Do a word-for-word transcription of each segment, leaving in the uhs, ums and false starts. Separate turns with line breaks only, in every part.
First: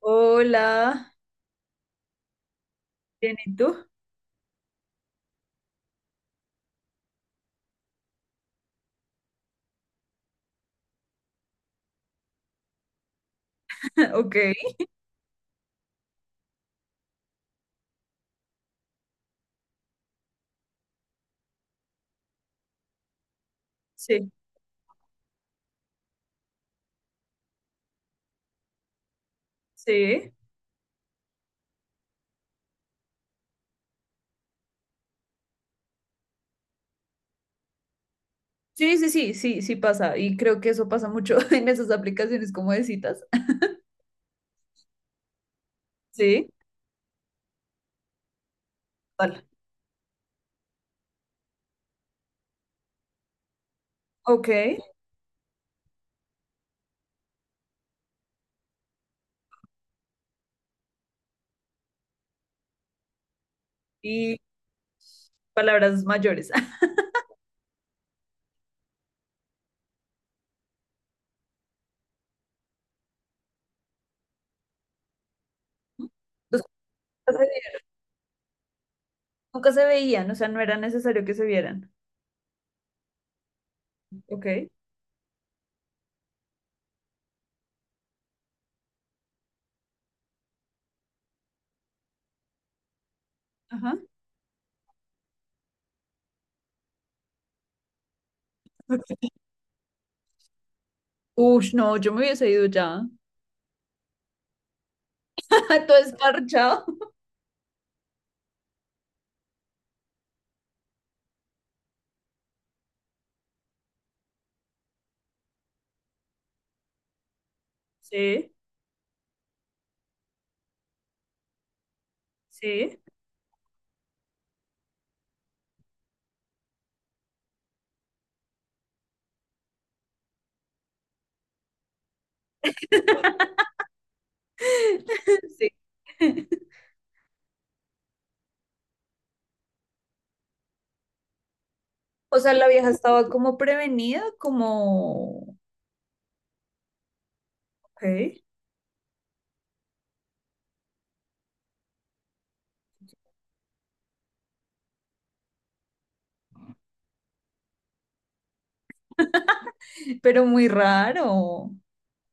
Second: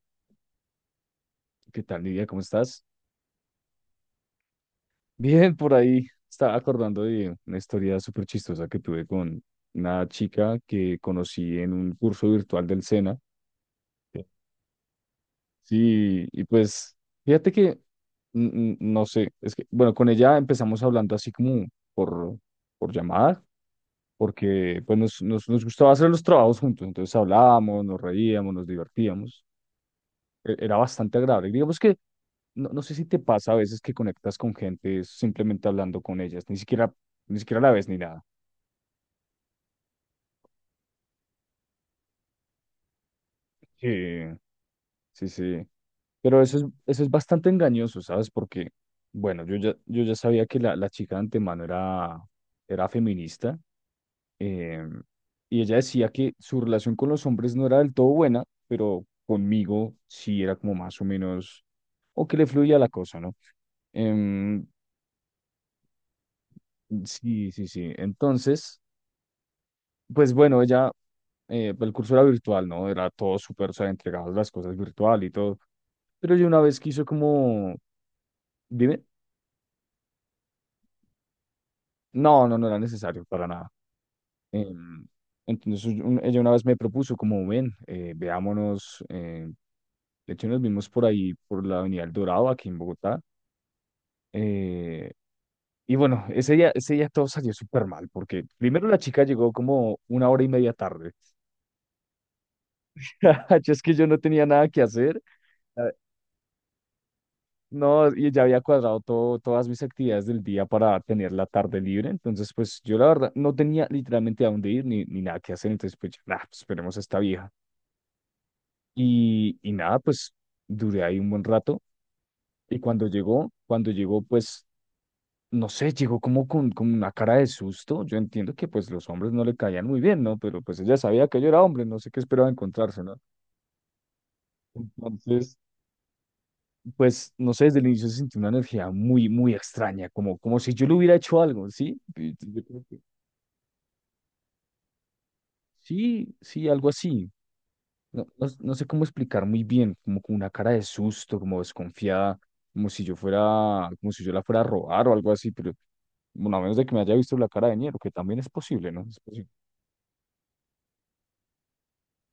Hola,
¿Qué tal, Lidia? ¿Cómo estás?
bien, ¿y tú?
Bien, por ahí estaba acordando de una historia súper chistosa que tuve con una chica que conocí en un curso virtual del SENA. Sí.
Ok,
Sí, y pues fíjate que, mm, mm, no sé, es que, bueno, con ella empezamos hablando así como por, por llamada,
sí,
porque pues nos, nos, nos gustaba hacer los trabajos juntos, entonces hablábamos, nos reíamos, nos divertíamos,
sí.
e- era bastante agradable. Digamos que no, no sé si te pasa a veces que conectas con gente es simplemente hablando con ellas, ni siquiera, ni siquiera la ves ni nada.
Sí, sí, sí, sí, sí pasa. Y creo que eso pasa mucho en esas aplicaciones como de citas.
Sí, sí, sí. Pero
Sí,
eso es, eso es bastante engañoso, ¿sabes? Porque,
vale.
bueno, yo ya, yo ya sabía que la, la chica de antemano era, era feminista,
Ok,
eh, y ella decía que su relación con los hombres no era del todo buena, pero conmigo sí era como más o menos, o que le fluía la cosa, ¿no?
y
Em,
palabras mayores.
sí, sí, sí. Entonces, pues bueno, ella, eh, pues el curso era virtual, ¿no? Era todo súper, o sea, entregadas las cosas virtual y todo. Pero yo una
Los que
vez quiso
nunca se
como,
vieron,
dime,
nunca se veían, o sea, no era necesario que se vieran.
no, no, no era necesario para nada.
Ok,
Em, entonces un- ella una vez me propuso como, ven, eh, veámonos, eh, de hecho nos vimos por ahí, por la Avenida El Dorado, aquí en Bogotá.
ajá.
eh, y bueno, ese día, ese día todo salió súper mal, porque primero la chica llegó como una hora y media tarde.
Ush, no, yo me hubiese ido ya.
Yo es que yo no tenía nada que hacer.
Todo esparchado.
No, y ya había cuadrado todo, todas mis actividades del día para tener la tarde libre. Entonces, pues yo la verdad no tenía literalmente a dónde ir ni, ni nada que hacer. Entonces, pues, yo, nah, pues, esperemos a esta vieja.
Sí,
Y, y nada, pues duré ahí un buen rato. Y
sí,
cuando llegó, cuando llegó, pues, no sé, llegó como con, con una cara de susto. Yo entiendo que pues los hombres no le caían muy bien, ¿no? Pero pues ella sabía que yo era hombre, no sé qué esperaba encontrarse, ¿no? Entonces,
sí.
pues, no sé, desde el inicio se sintió una energía muy, muy extraña, como, como si yo le hubiera hecho algo, ¿sí? Y
O sea,
yo
la
creo
vieja
que...
estaba como prevenida, como,
Sí, sí, algo así.
ok,
No, no, no sé cómo explicar muy bien, como con una cara de susto, como desconfiada, como si yo fuera, como si yo la fuera a robar o algo así, pero bueno, a menos de que me haya visto la cara de Niero, que también es posible, ¿no? Es posible.
pero muy raro.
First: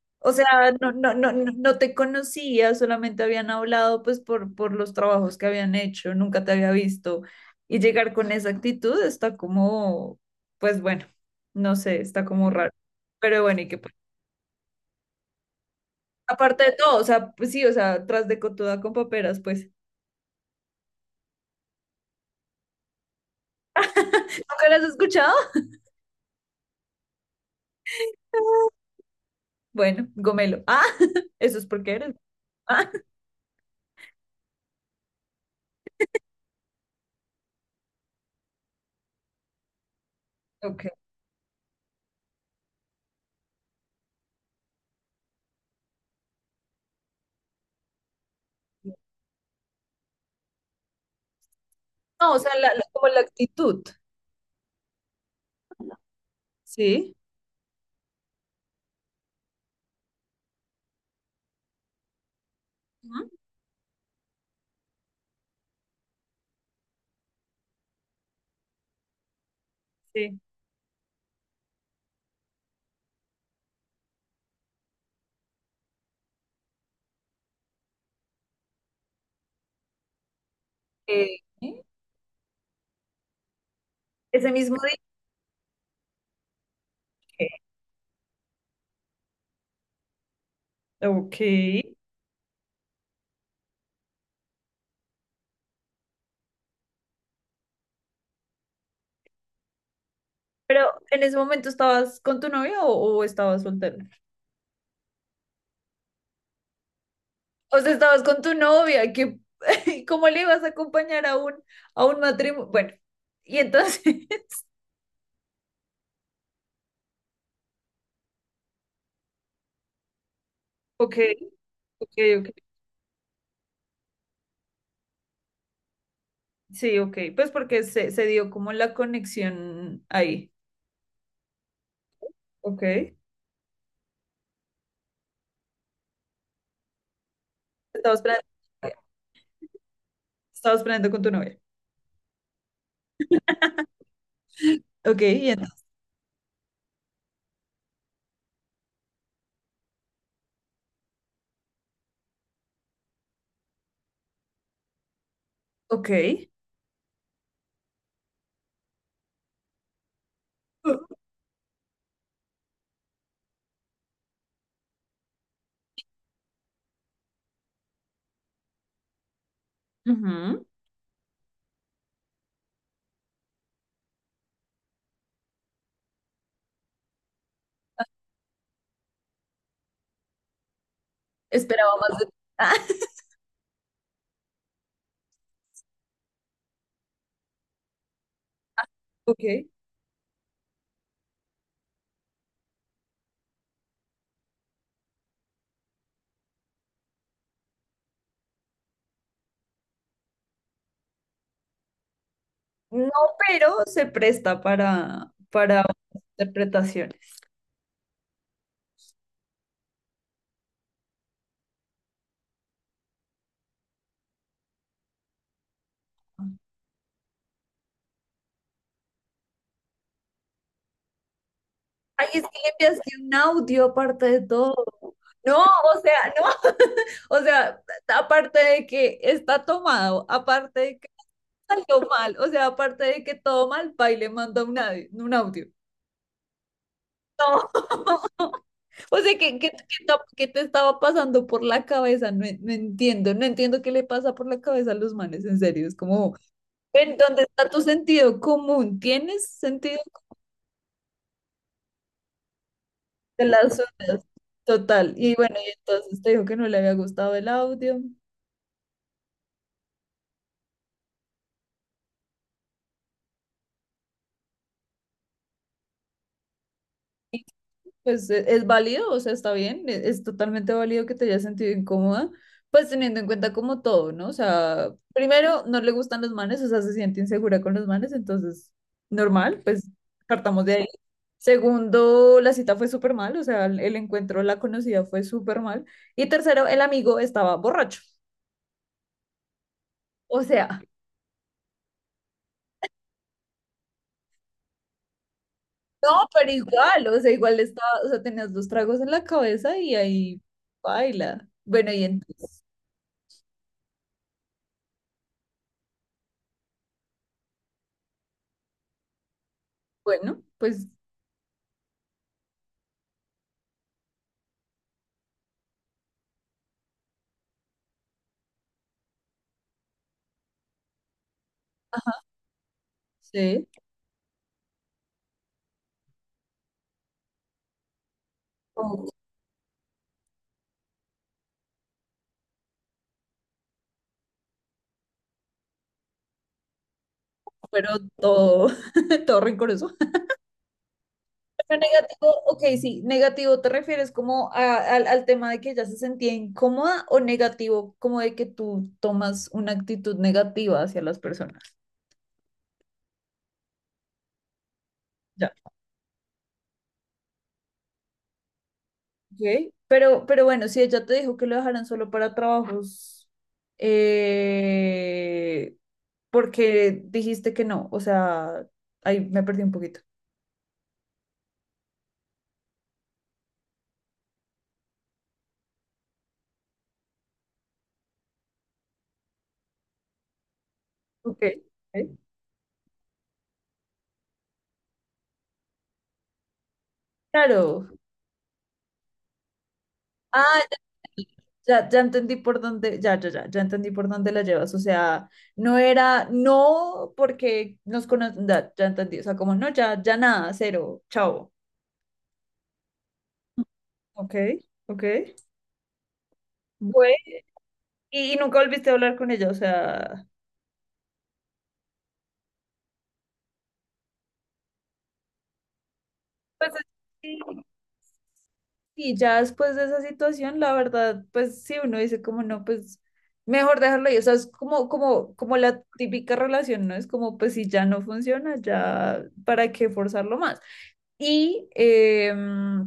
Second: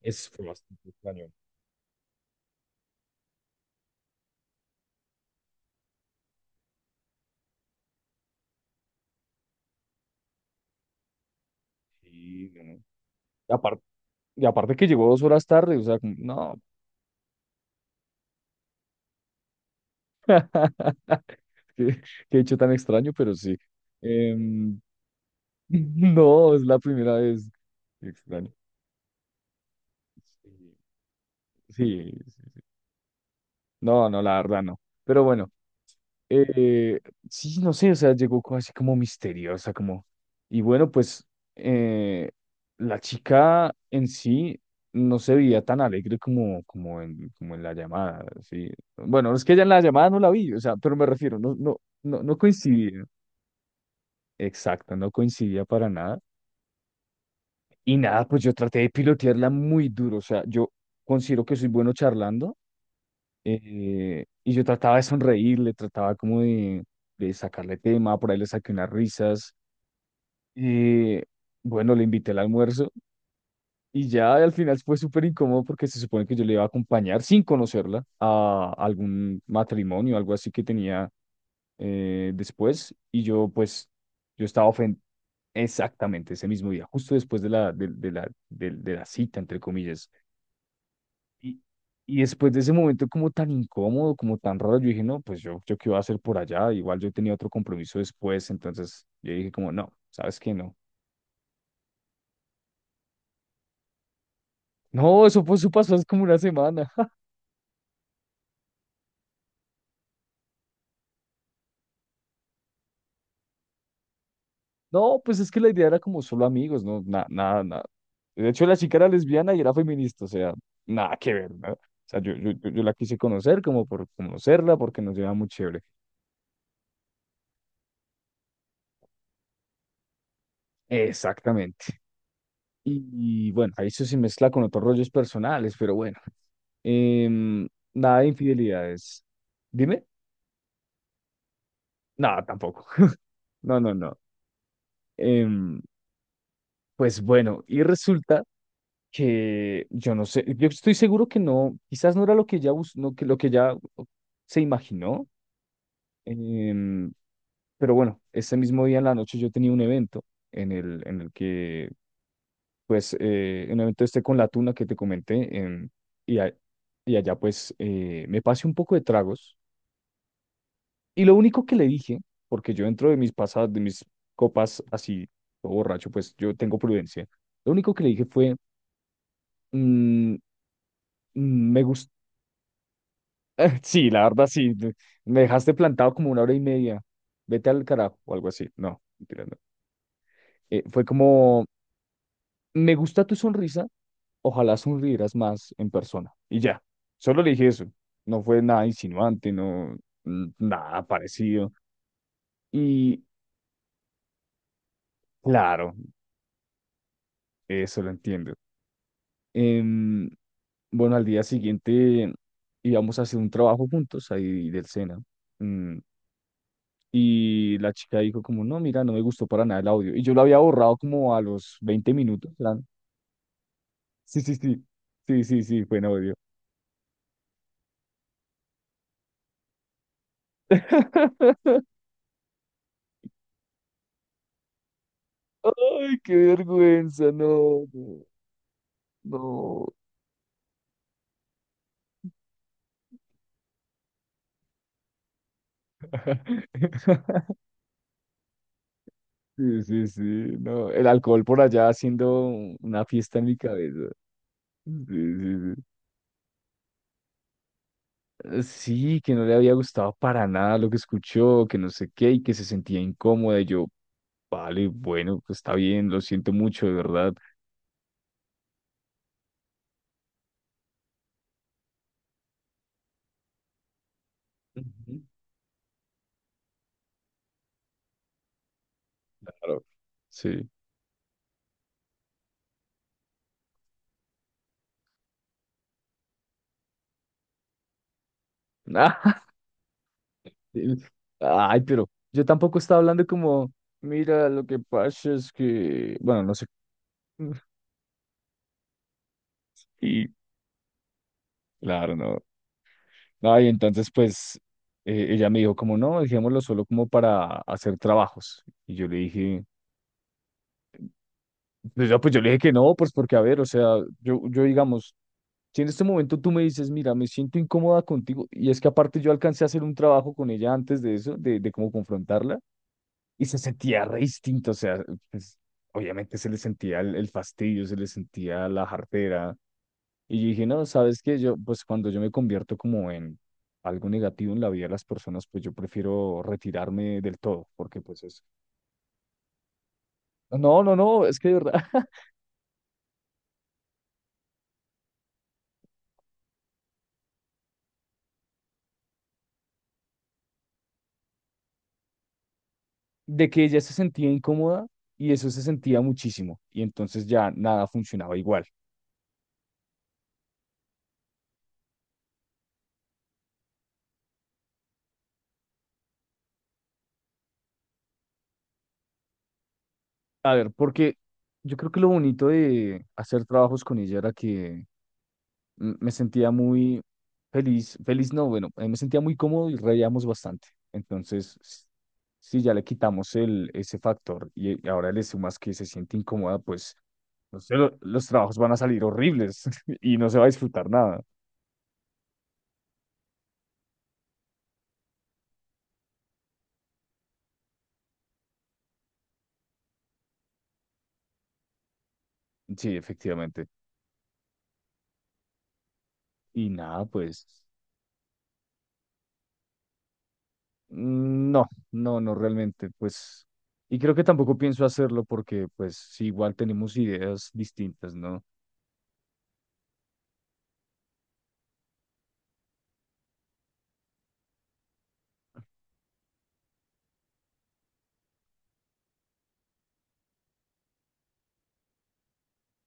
Es
O sea,
fue bastante
no, no,
extraño.
no, no no te conocía, solamente habían hablado pues por, por los trabajos que habían hecho, nunca te había visto. Y llegar con esa actitud está como, pues bueno, no sé, está como
Sí, no,
raro.
no.
Pero
Y
bueno, y que
aparte,
pues,
y aparte que llegó dos horas tarde, o sea, como, no.
aparte de todo, o sea, pues sí, o sea, tras de cotuda con paperas, pues,
Qué, qué hecho tan extraño, pero sí.
¿nunca
Em,
las has escuchado?
no, es la primera vez. Qué extraño.
Bueno, gomelo. Ah, eso es
Sí,
porque eres.
sí, sí, sí.
Ah,
No, no, la verdad no. Pero bueno, eh, sí, no sé, o sea, llegó co- así como misteriosa, como... Y bueno,
ok.
pues eh, la chica en sí no se veía tan alegre como, como en, como en la llamada, sí. Bueno, es que ella en la llamada no la vi, o sea, pero me refiero, no, no, no,
No,
no
o sea, la, la-
coincidí.
como la actitud,
Exacto, no coincidía para nada.
¿sí?
Y nada, pues yo traté de pilotearla muy duro. O sea, yo considero que soy bueno charlando,
Ujú,
eh, y yo trataba de sonreírle, trataba como de, de sacarle tema, por ahí le saqué unas risas.
sí.
eh, bueno, le invité al almuerzo y ya al final fue súper incómodo porque se supone que yo le iba a acompañar sin conocerla a algún matrimonio, algo así que tenía,
Eh,
eh, después. Y yo pues, yo
Ese
estaba
mismo
ofendido.
día.
Exactamente, ese mismo día, justo después de la, de, de la, del- de la cita, entre comillas.
que- Ok.
Y, y después de ese momento como tan incómodo, como tan raro, yo dije, no, pues yo, yo qué iba a hacer por allá, igual yo tenía otro compromiso después, entonces yo dije como, no, ¿sabes qué? No.
¿Pero en ese momento estabas con tu novia o, o estabas soltera?
No, eso, pues, eso pasó hace como una semana.
O sea, estabas con tu novia, que ¿cómo le ibas a acompañar a un, a un, matrimonio? Bueno, y entonces,
No, pues es que la idea era como solo amigos, no, nada, nada, nada. De hecho, la chica era lesbiana y era feminista, o sea, nada
ok,
que ver, ¿no? O
ok,
sea, yo, yo,
ok.
yo yo la quise conocer como por conocerla, porque nos llevaba muy chévere.
Sí, ok. Pues porque se, se dio como la conexión ahí.
Exactamente.
Ok.
Y bueno, ahí eso se mezcla con otros rollos personales, pero bueno. Em, nada
Estabas
de
planeando,
infidelidades. Dime.
estabas planeando con tu novia.
No, tampoco. No, no, no.
Ok, y
Em,
entonces,
pues bueno, y resulta que yo no sé, yo estoy seguro que no, quizás no era lo que ya, bus- no, que, lo que ya se imaginó. em, pero bueno, ese mismo día en la noche yo tenía un evento en el,
ok.
en el que pues eh, en un evento este con la tuna que te comenté, em, y, a- y allá pues eh, me pasé un poco de tragos
Ujú.
y lo único que le dije, porque yo dentro de mis pasadas, de mis copas así, todo borracho, pues yo tengo prudencia, lo único que le dije fue, "Mm, mm, me
Esperaba
gusta".
más de. Ah,
Sí, la verdad sí, me me dejaste plantado como una hora y media, vete al carajo o algo así, no, mentira, no.
ok.
Eh, fue como, me gusta tu sonrisa, ojalá sonrieras más en persona. Y ya, solo le dije eso. No fue nada insinuante, no, n- nada parecido.
No,
Y
pero se presta para, para
claro,
otras interpretaciones.
eso lo entiendo. Em, bueno, al día siguiente íbamos a hacer un trabajo juntos ahí del SENA. Mm, y la chica dijo como, no, mira, no me gustó para nada el audio. Y yo lo había borrado como a los veinte
Ay, es
minutos.
que le
Eran...
enviaste un audio aparte
Sí,
de
sí,
todo.
sí. Sí,
No,
sí, sí, fue
o
en audio.
sea, no, o sea, aparte de que está tomado, aparte de que salió mal, o sea, aparte de que todo mal, pa, y le manda un audio, un audio.
Ay, qué vergüenza,
No.
no. No.
O sea, ¿qué, qué,
No.
qué ta- qué te estaba pasando por la cabeza? No, en- no entiendo, no entiendo qué le pasa por la cabeza a los manes, en serio. Es como, ¿en dónde está tu sentido común? ¿Tienes
Sí,
sentido
sí, sí,
común
no, el alcohol por allá haciendo una fiesta en
de
mi
las
cabeza.
ondas?
Sí,
Total. Y bueno, y
sí, sí.
entonces te dijo que no le había gustado el audio.
Eh, sí, que no le había gustado para nada lo que escuchó, que no sé qué, y que se sentía incómoda. Y yo, vale, bueno, pues está bien, lo siento mucho, de verdad.
Pues e- es, válido, o sea, está bien, e- es, totalmente válido que te hayas sentido incómoda, pues teniendo en cuenta como todo, ¿no? O sea,
Ujú.
primero no le gustan los manes, o sea, se siente insegura con los manes, entonces, normal,
Claro,
pues partamos
sí.
de ahí. Segundo, la cita fue súper mal, o sea, el, el encuentro, la conocida fue súper mal. Y tercero, el amigo estaba borracho. O sea,
Sí. Ay, pero yo tampoco estaba hablando como, mira, lo que pasa es
no,
que, bueno,
pero
no sé.
igual, o sea, igual estaba, o sea, tenías dos tragos en la cabeza y
Y
ahí baila. Bueno, y
claro, no.
entonces,
Ah, y entonces, pues, eh, ella me dijo como, no, dejémoslo solo como para hacer trabajos. Y yo le dije,
bueno, pues
pues yo, pues yo le dije que no, pues porque, a ver, o sea, yo, yo digamos, si en este momento tú me dices, mira, me siento incómoda contigo, y es que aparte yo alcancé a hacer un trabajo con ella antes de eso, de, de cómo confrontarla, y se
sí.
sentía re distinto, o sea, pues, obviamente se le sentía el, el fastidio, se le sentía la
Oh,
jartera. Y yo dije, no, sabes que yo, pues cuando yo me convierto como en algo negativo en la vida de las personas, pues yo prefiero retirarme del todo,
pero
porque pues es...
todo, todo rencoroso.
No, no, no, es que de verdad,
Pero negativo, ok, sí, negativo, ¿te refieres como a- al, al tema de que ella se sentía incómoda o negativo, como de que tú tomas una actitud negativa hacia las personas?
de que ella se sentía incómoda y eso
Ya.
se sentía muchísimo, y entonces ya nada funcionaba igual.
Ok. Pero, pero bueno, si ella te dijo que lo dejaran solo para trabajos, eh, porque dijiste que no, o sea, ahí me perdí un poquito.
A ver, porque yo creo que lo bonito de hacer trabajos con ella era que mm, me sentía muy feliz, feliz no, bueno, eh, me sentía muy cómodo y reíamos bastante.
Ok,
Entonces, s-
ok.
si ya le quitamos el, ese factor y, y ahora le sumas que se siente incómoda, pues, no sé,
Claro.
lo- los trabajos van a salir horribles y no se va a
Ah,
disfrutar nada.
ya, ya entendí por dónde, ya, ya, ya, ya entendí por dónde la llevas. O sea, no era, no porque nos conocen, ya, ya entendí. O sea, como no, ya, ya nada, cero, chao.
Sí, efectivamente.
Ok, ok.
Y nada,
Bueno,
pues,
y, y nunca volviste a hablar con ella, o sea,
mm, no, no, no realmente, pues, y creo que tampoco pienso hacerlo porque, pues, sí, igual
pues
tenemos
sí,
ideas distintas, ¿no?
sí, ya después de esa situación, la verdad, pues sí, uno dice como no, pues mejor dejarlo ahí. O sea, es como, como, como la típica relación, ¿no? Es como, pues si ya no funciona, ya, ¿para qué forzarlo más? Y, em,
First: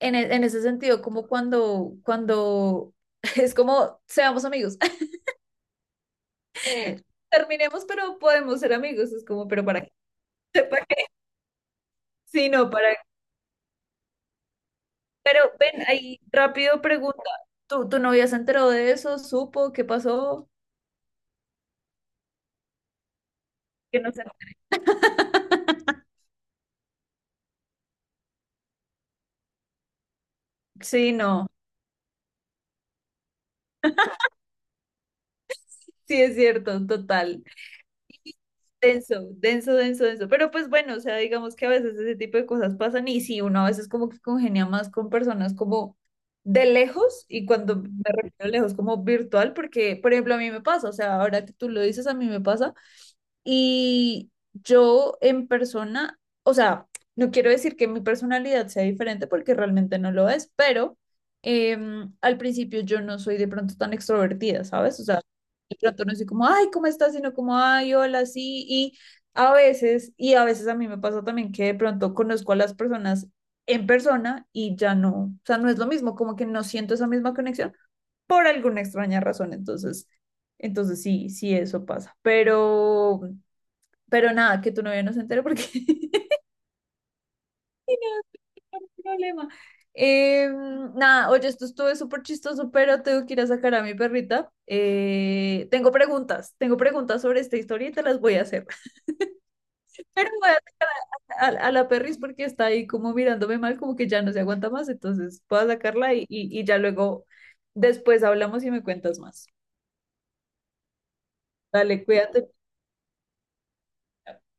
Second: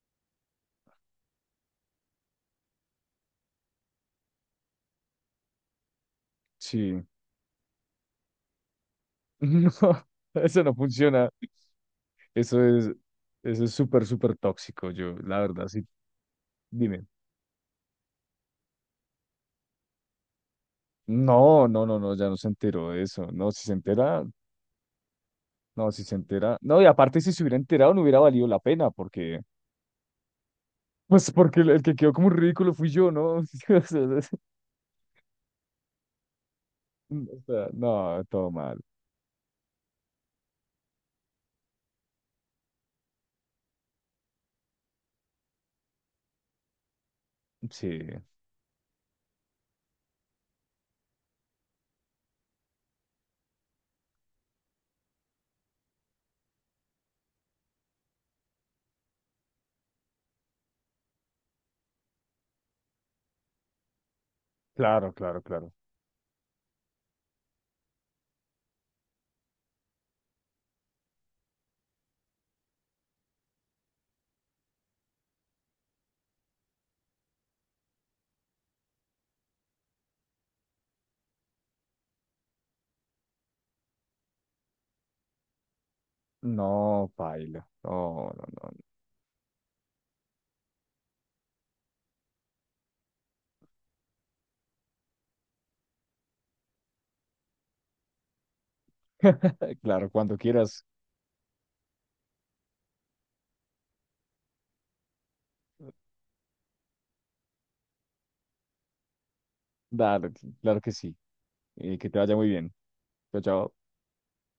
en, e- en ese sentido, como cuando, cuando es como, seamos amigos,
Sí,
terminemos, pero podemos ser amigos, es como, pero
no,
para que
eso no
sepa que
funciona.
sí,
Eso
no, para,
es, eso es súper, súper tóxico, yo,
pero
la verdad,
ven
sí,
ahí rápido
dime.
pregunta, ¿tu, tu novia se enteró de eso? ¿Supo qué pasó?
No, no, no, no, ya no se enteró de eso. No, si se
Que no sé.
entera, no, si se entera. No, y aparte si se hubiera enterado no hubiera valido la pena, porque,
Sí,
pues
no,
porque el, el que quedó como un ridículo fui yo, ¿no?
sí es cierto,
O sea, o
total.
sea, no, todo mal.
Denso, denso, denso, denso. Pero pues bueno, o sea, digamos que a veces ese tipo de cosas pasan y sí, uno a veces como que congenia más con personas como de lejos y cuando me
Sí,
refiero a lejos como virtual, porque por ejemplo a mí me pasa, o sea, ahora que tú lo dices, a mí me pasa y yo en persona, o sea, no quiero decir que mi personalidad sea diferente porque realmente no lo es, pero em, al principio yo no soy de pronto tan extrovertida, ¿sabes? O
claro,
sea,
claro, claro.
de pronto no soy como, ay, ¿cómo estás? Sino como, ay, hola, sí. Y a veces, y a veces a mí me pasa también que de pronto conozco a las personas en persona y ya no, o sea, no es lo mismo, como que no siento esa misma conexión por alguna extraña razón. Entonces, entonces sí, sí, eso pasa. Pero, pero nada, que tu novia no se entere porque
No, paila. No, no,
no hay problema. Eh, Nada, oye, esto estuvo súper chistoso, pero tengo que ir a sacar a mi perrita. Eh, tengo preguntas, tengo preguntas sobre esta historia y te las voy a hacer.
no. Claro,
Pero
cuando
voy
quieras,
a, a- a la perris porque está ahí como mirándome mal, como que ya no se aguanta más, entonces voy a sacarla y, y, y ya luego, después hablamos y me cuentas más.
dale, claro que sí. Y
Dale,
que te vaya muy
cuídate.
bien. Chao, chao.